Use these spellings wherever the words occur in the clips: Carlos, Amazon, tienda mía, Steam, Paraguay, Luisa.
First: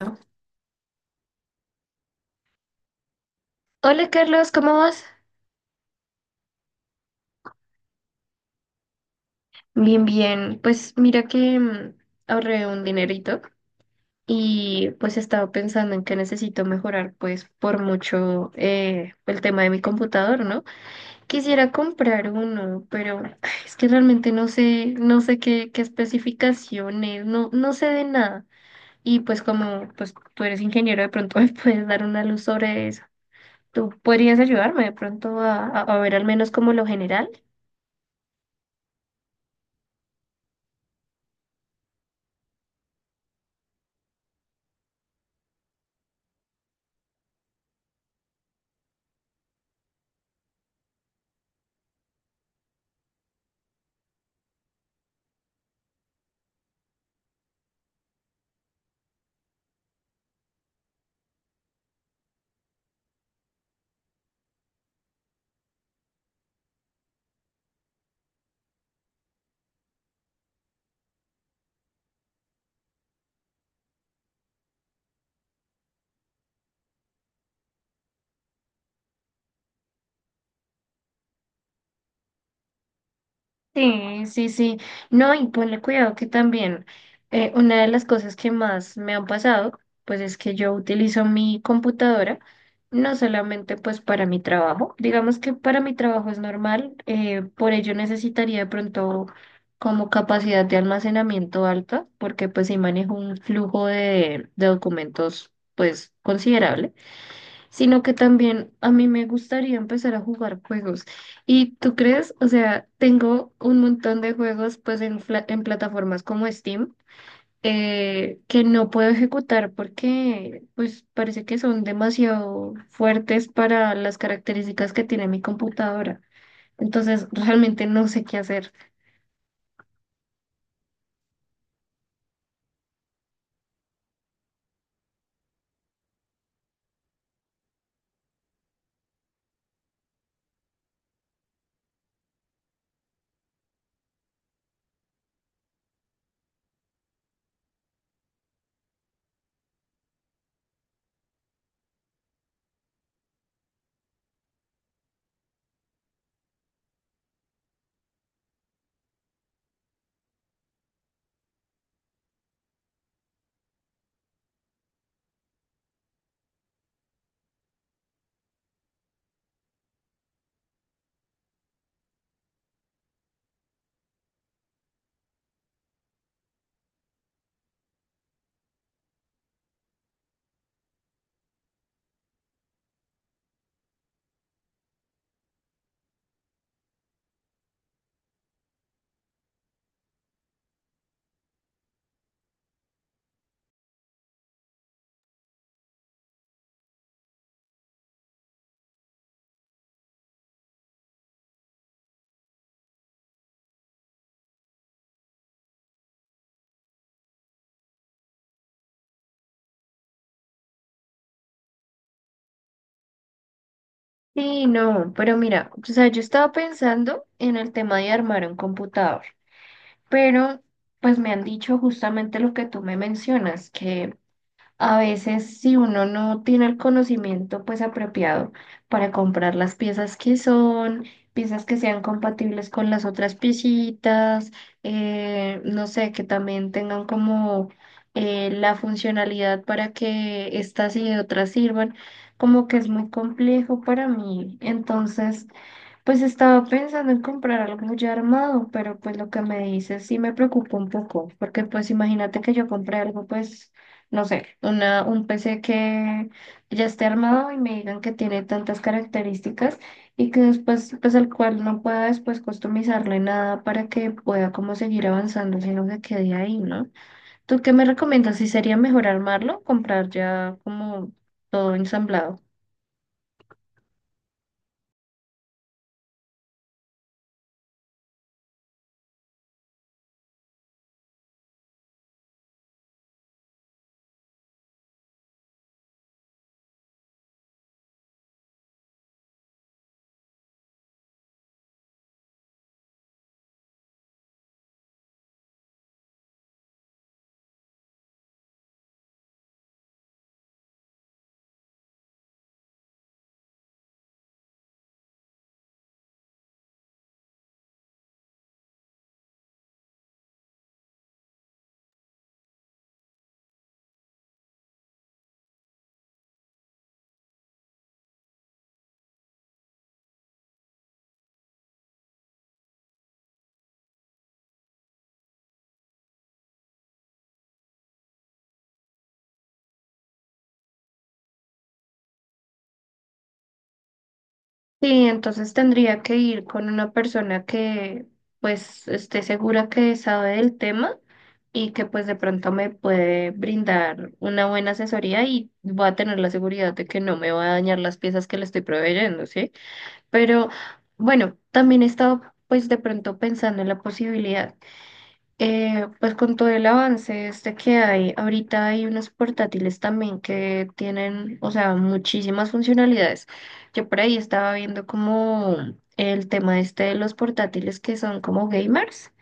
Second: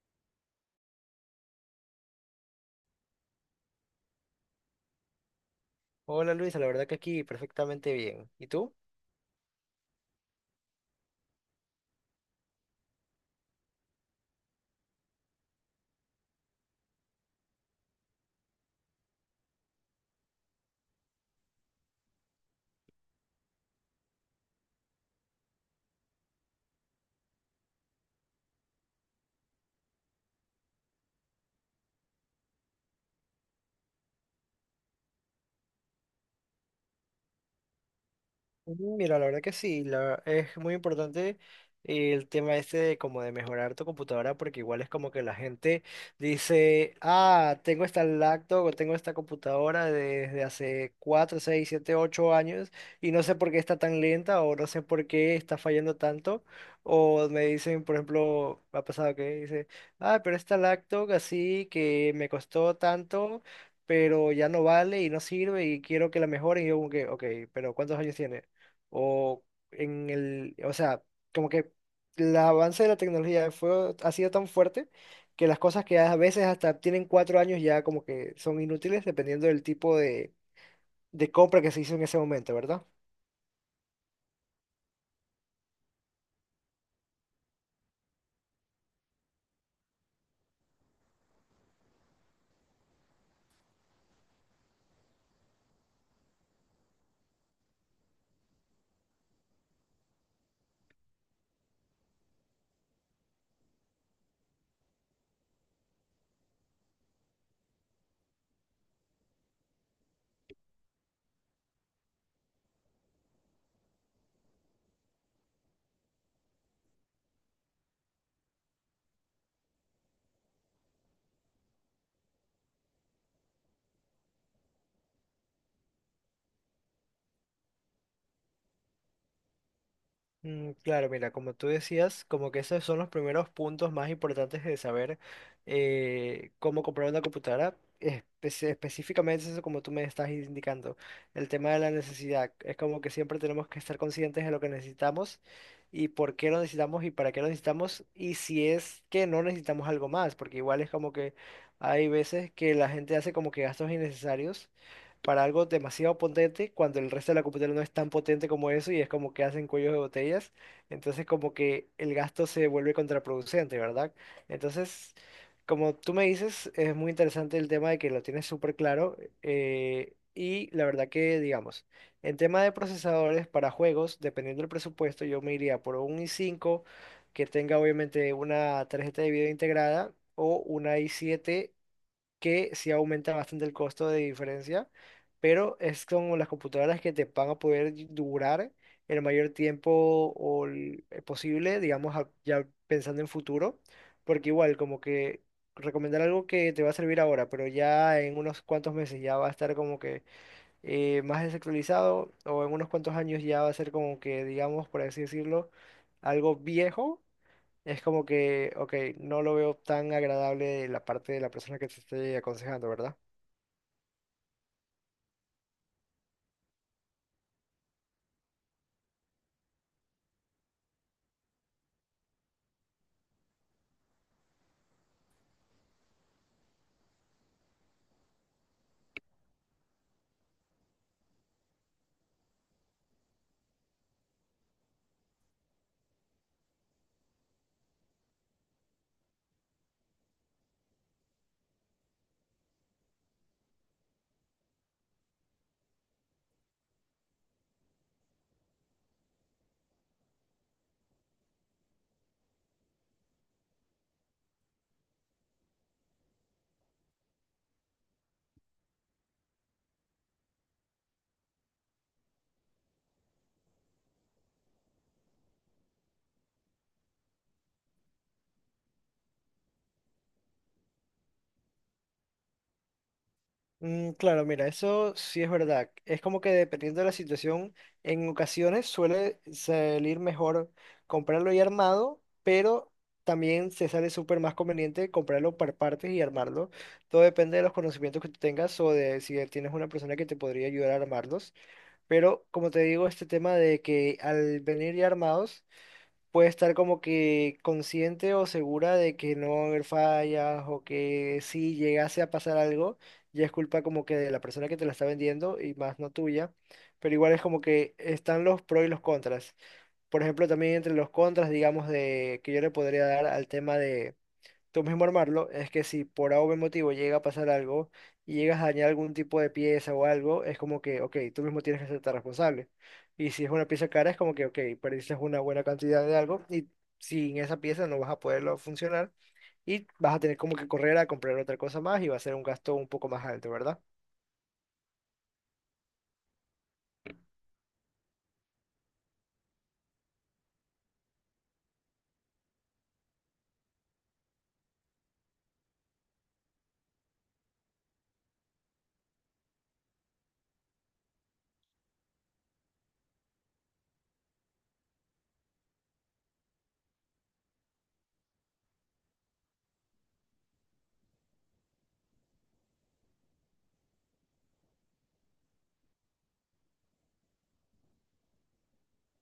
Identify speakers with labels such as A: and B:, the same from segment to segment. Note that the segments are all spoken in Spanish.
A: ¿No? Hola Carlos, ¿cómo vas?
B: Hola Luisa, la verdad que aquí perfectamente bien. ¿Y tú?
A: Bien, bien. Pues mira que ahorré un dinerito y pues estaba pensando en que necesito mejorar pues por mucho el tema de mi computador, ¿no? Quisiera comprar uno, pero ay, es que realmente no sé qué especificaciones, no, no sé de nada. Y pues como pues tú eres ingeniero, de pronto me puedes dar una luz sobre eso. ¿Tú podrías ayudarme de pronto a ver al menos como lo general?
B: Mira, la verdad que sí, es muy importante el tema este de como de mejorar tu computadora, porque igual es como que la gente dice, ah, tengo esta laptop o tengo esta computadora desde hace 4 6 7 8 años y no sé por qué está tan lenta o no sé por qué está fallando tanto. O me dicen, por ejemplo, me ha pasado que dice, ah, pero esta laptop así que me costó tanto, pero ya no vale y no sirve y quiero que la mejoren. Y yo como que, ok, pero ¿cuántos años tiene? O en el, o sea, como que el avance de la tecnología fue, ha sido tan fuerte que las cosas que a veces hasta tienen cuatro años ya como que son inútiles dependiendo del tipo de compra que se hizo en ese momento, ¿verdad?
A: Sí, sí, sí. No, y ponle cuidado que también una de las cosas que más me han pasado, pues es que yo utilizo mi computadora no solamente pues para mi trabajo, digamos que para mi trabajo es normal, por ello necesitaría de pronto como capacidad de almacenamiento alta, porque pues sí manejo un flujo de documentos pues considerable, sino que también a mí me gustaría empezar a jugar juegos. ¿Y tú crees? O sea, tengo un montón de juegos pues en plataformas como Steam, que no puedo ejecutar porque pues parece que son demasiado fuertes para las características que tiene mi computadora. Entonces, realmente no sé qué hacer.
B: Claro, mira, como tú decías, como que esos son los primeros puntos más importantes de saber cómo comprar una computadora. Específicamente eso como tú me estás indicando, el tema de la necesidad. Es como que siempre tenemos que estar conscientes de lo que necesitamos y por qué lo necesitamos y para qué lo necesitamos y si es que no necesitamos algo más, porque igual es como que hay veces que la gente hace como que gastos innecesarios para algo demasiado potente cuando el resto de la computadora no es tan potente como eso y es como que hacen cuellos de botellas. Entonces como que el gasto se vuelve contraproducente, ¿verdad? Entonces, como tú me dices, es muy interesante el tema de que lo tienes súper claro. Y la verdad que, digamos, en tema de procesadores para juegos, dependiendo del presupuesto, yo me iría por un i5 que tenga obviamente una tarjeta de video integrada o una i7, que sí aumenta bastante el costo de diferencia, pero es con las computadoras que te van a poder durar el mayor tiempo o posible, digamos, ya pensando en futuro, porque igual como que recomendar algo que te va a servir ahora, pero ya en unos cuantos meses ya va a estar como que más desactualizado, o en unos cuantos años ya va a ser como que, digamos, por así decirlo, algo viejo, es como que, ok, no lo veo tan agradable la parte de la persona que te esté aconsejando, ¿verdad?
A: Sí, no, pero mira, o sea, yo estaba pensando en el tema de armar un computador, pero pues me han dicho justamente lo que tú me mencionas, que a veces, si uno no tiene el conocimiento pues apropiado para comprar las piezas que son, piezas que sean compatibles con las otras piecitas, no sé, que también tengan como la funcionalidad para que estas y otras sirvan, como que es muy complejo para mí. Entonces, pues estaba pensando en comprar algo ya armado, pero pues lo que me dices sí me preocupa un poco, porque pues imagínate que yo compré algo, pues, no sé, un PC que ya esté armado y me digan que tiene tantas características y que después, pues al cual no pueda después customizarle nada para que pueda como seguir avanzando, sino que quede ahí, ¿no? ¿Tú qué me recomiendas? ¿Si sería mejor armarlo, comprar ya como todo ensamblado?
B: Mm, claro, mira, eso sí es verdad. Es como que dependiendo de la situación, en ocasiones suele salir mejor comprarlo y armado, pero también se sale súper más conveniente comprarlo por partes y armarlo. Todo depende de los conocimientos que tú tengas o de si tienes una persona que te podría ayudar a armarlos. Pero como te digo, este tema de que al venir ya armados... puede estar como que consciente o segura de que no va a haber fallas o que si llegase a pasar algo, ya es culpa como que de la persona que te la está vendiendo y más no tuya. Pero igual es como que están los pros y los contras. Por ejemplo, también entre los contras, digamos, de que yo le podría dar al tema tú mismo armarlo, es que si por algún motivo llega a pasar algo y llegas a dañar algún tipo de pieza o algo, es como que, ok, tú mismo tienes que hacerte responsable. Y si es una pieza cara, es como que, ok, perdiste una buena cantidad de algo y sin esa pieza no vas a poderlo funcionar y vas a tener como que correr a comprar otra cosa más y va a ser un gasto un poco más alto, ¿verdad?
A: Sí, entonces tendría que ir con una persona que pues esté segura que sabe del tema y que pues de pronto me puede brindar una buena asesoría y voy a tener la seguridad de que no me va a dañar las piezas que le estoy proveyendo, ¿sí? Pero bueno, también he estado pues de pronto pensando en la posibilidad. Pues con todo el avance este que hay, ahorita hay unos portátiles también que tienen, o sea, muchísimas funcionalidades. Yo por ahí estaba viendo como el tema este de los portátiles que son como gamers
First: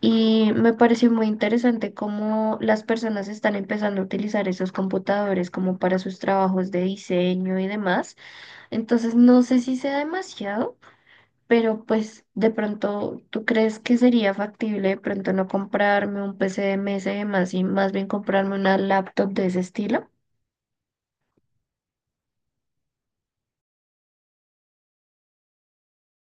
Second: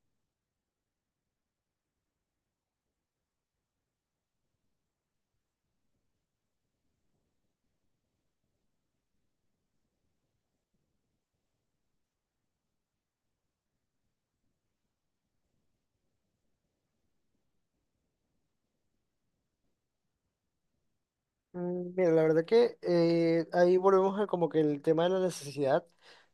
A: y me pareció muy interesante cómo las personas están empezando a utilizar esos computadores como para sus trabajos de diseño y demás. Entonces no sé si sea demasiado, pero pues de pronto, ¿tú crees que sería factible de pronto no comprarme un PC de mesa y demás y más bien comprarme una laptop de ese estilo?
B: Mira, la verdad que ahí volvemos a como que el tema de la necesidad,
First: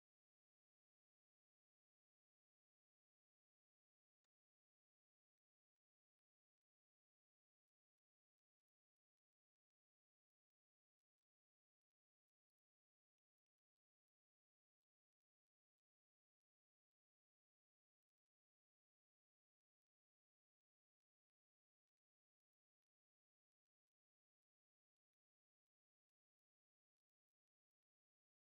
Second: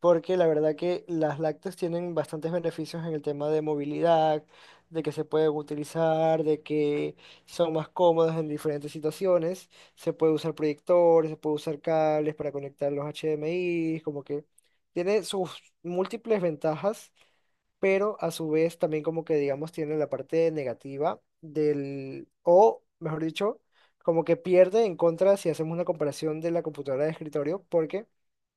B: porque la verdad que las lácteas tienen bastantes beneficios en el tema de movilidad, de que se pueden utilizar, de que son más cómodas en diferentes situaciones. Se puede usar proyectores, se puede usar cables para conectar los HDMI, como que tiene sus múltiples ventajas, pero a su vez también como que digamos tiene la parte negativa del, o mejor dicho, como que pierde en contra si hacemos una comparación de la computadora de escritorio, porque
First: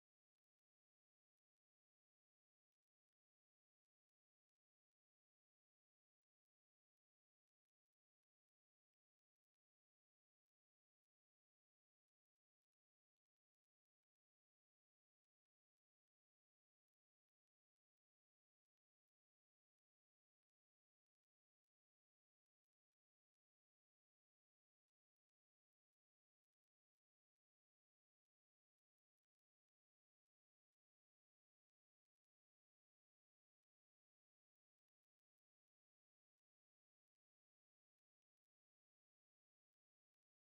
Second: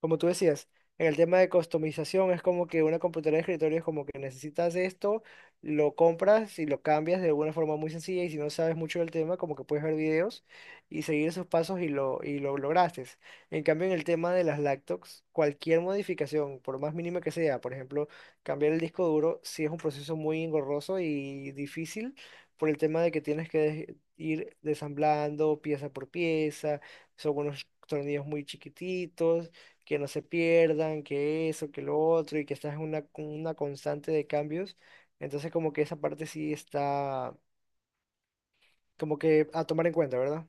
B: como tú decías, en el tema de customización es como que una computadora de escritorio es como que necesitas esto, lo compras y lo cambias de una forma muy sencilla, y si no sabes mucho del tema, como que puedes ver videos y seguir esos pasos y lo lograste. En cambio, en el tema de las laptops, cualquier modificación, por más mínima que sea, por ejemplo, cambiar el disco duro, sí es un proceso muy engorroso y difícil por el tema de que tienes que ir desamblando pieza por pieza, son unos tornillos muy chiquititos que no se pierdan, que eso, que lo otro, y que estás en una, con una constante de cambios. Entonces, como que esa parte sí está como que a tomar en cuenta, ¿verdad?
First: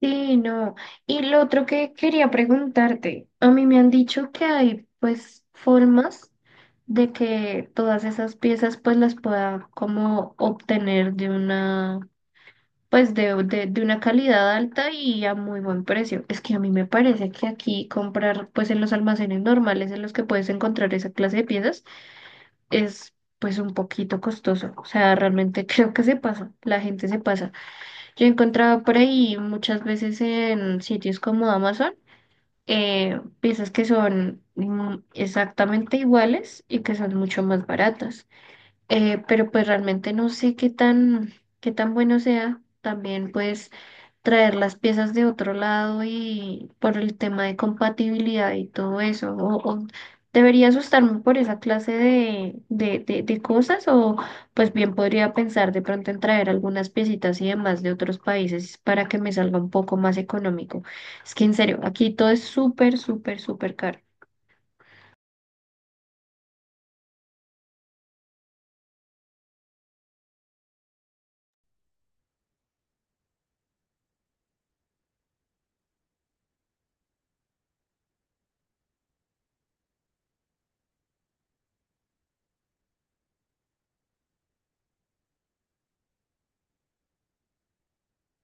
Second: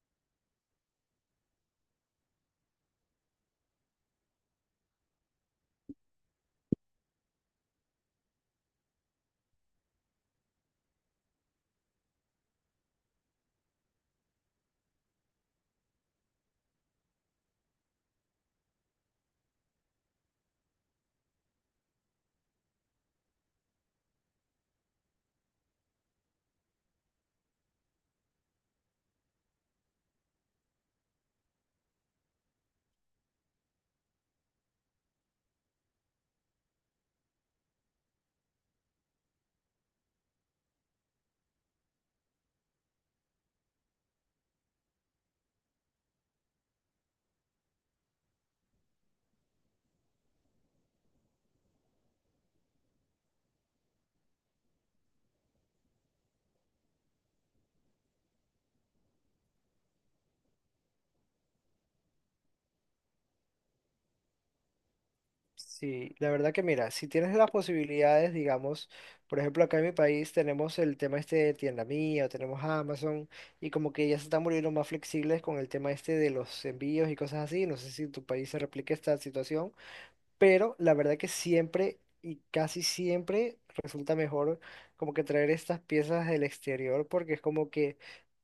A: Sí, no. Y lo otro que quería preguntarte, a mí me han dicho que hay pues formas de que todas esas piezas pues las pueda como obtener de una, pues de una calidad alta y a muy buen precio. Es que a mí me parece que aquí comprar pues en los almacenes normales en los que puedes encontrar esa clase de piezas es pues un poquito costoso. O sea, realmente creo que se pasa, la gente se pasa. Yo he encontrado por ahí muchas veces en sitios como Amazon, piezas que son exactamente iguales y que son mucho más baratas. Pero pues realmente no sé qué tan bueno sea. También pues traer las piezas de otro lado y por el tema de compatibilidad y todo eso. O debería asustarme por esa clase de cosas o pues bien podría pensar de pronto en traer algunas piecitas y demás de otros países para que me salga un poco más económico. Es que en serio, aquí todo es súper, súper, súper caro.
B: Sí, la verdad que mira, si tienes las posibilidades, digamos, por ejemplo, acá en mi país tenemos el tema este de tienda mía, o tenemos Amazon, y como que ya se están volviendo más flexibles con el tema este de los envíos y cosas así. No sé si en tu país se replica esta situación, pero la verdad que siempre y casi siempre resulta mejor como que traer estas piezas del exterior porque es como que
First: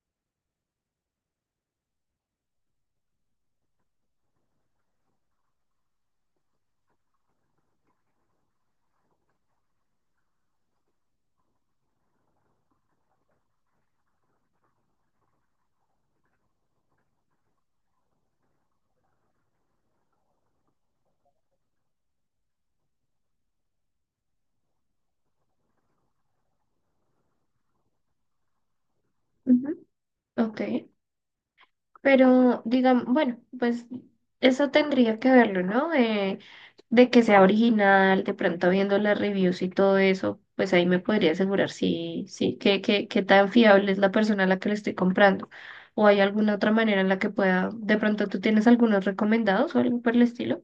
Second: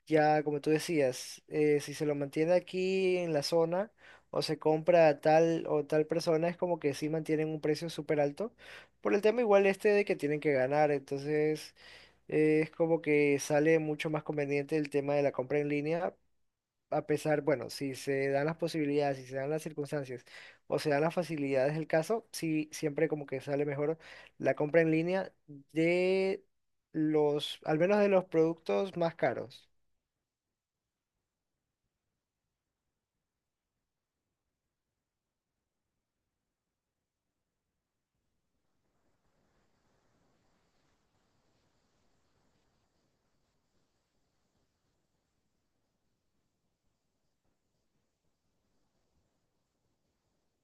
B: ya, como tú decías, si se lo mantiene aquí en la zona o se compra a tal o tal persona, es como que sí mantienen un precio súper alto por el tema igual este de que tienen que ganar, entonces... es como que sale mucho más conveniente el tema de la compra en línea, a pesar, bueno, si se dan las posibilidades, si se dan las circunstancias o se dan las facilidades del caso, sí, siempre como que sale mejor la compra en línea de los, al menos de los productos más caros.
A: Ujú. Ok. Pero digamos, bueno, pues eso tendría que verlo, ¿no? De que sea original, de pronto viendo las reviews y todo eso, pues ahí me podría asegurar si, qué tan fiable es la persona a la que le estoy comprando. O hay alguna otra manera en la que pueda, de pronto tú tienes algunos recomendados o algo por el estilo.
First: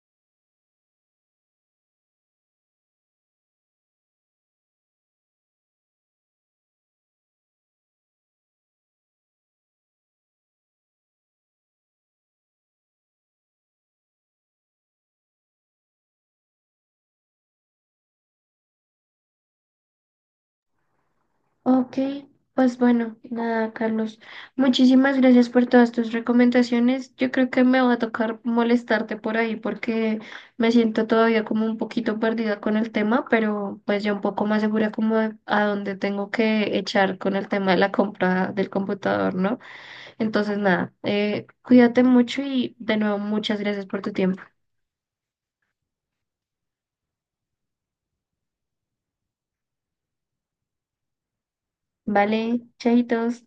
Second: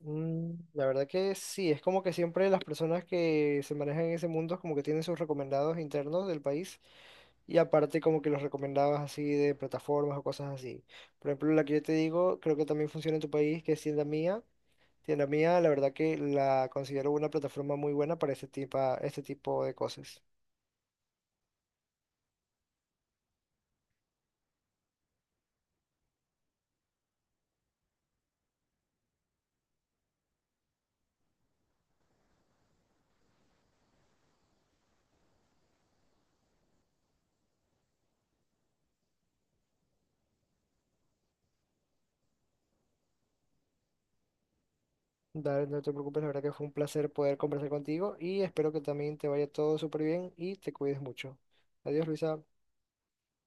B: Mm, la verdad que sí, es como que siempre las personas que se manejan en ese mundo como que tienen sus recomendados internos del país y aparte como que los recomendados así de plataformas o cosas así. Por ejemplo, la que yo te digo, creo que también funciona en tu país, que es tienda mía. Sí, mía, la verdad que la considero una plataforma muy buena para este tipo de cosas.
A: Ok, pues bueno, nada, Carlos. Muchísimas gracias por todas tus recomendaciones. Yo creo que me va a tocar molestarte por ahí porque me siento todavía como un poquito perdida con el tema, pero pues ya un poco más segura como de a dónde tengo que echar con el tema de la compra del computador, ¿no? Entonces, nada, cuídate mucho y de nuevo muchas gracias por tu tiempo.
B: Dale, no te preocupes, la verdad que fue un placer poder conversar contigo y espero que también te vaya todo súper bien y te cuides mucho. Adiós, Luisa.
A: Vale, chaitos.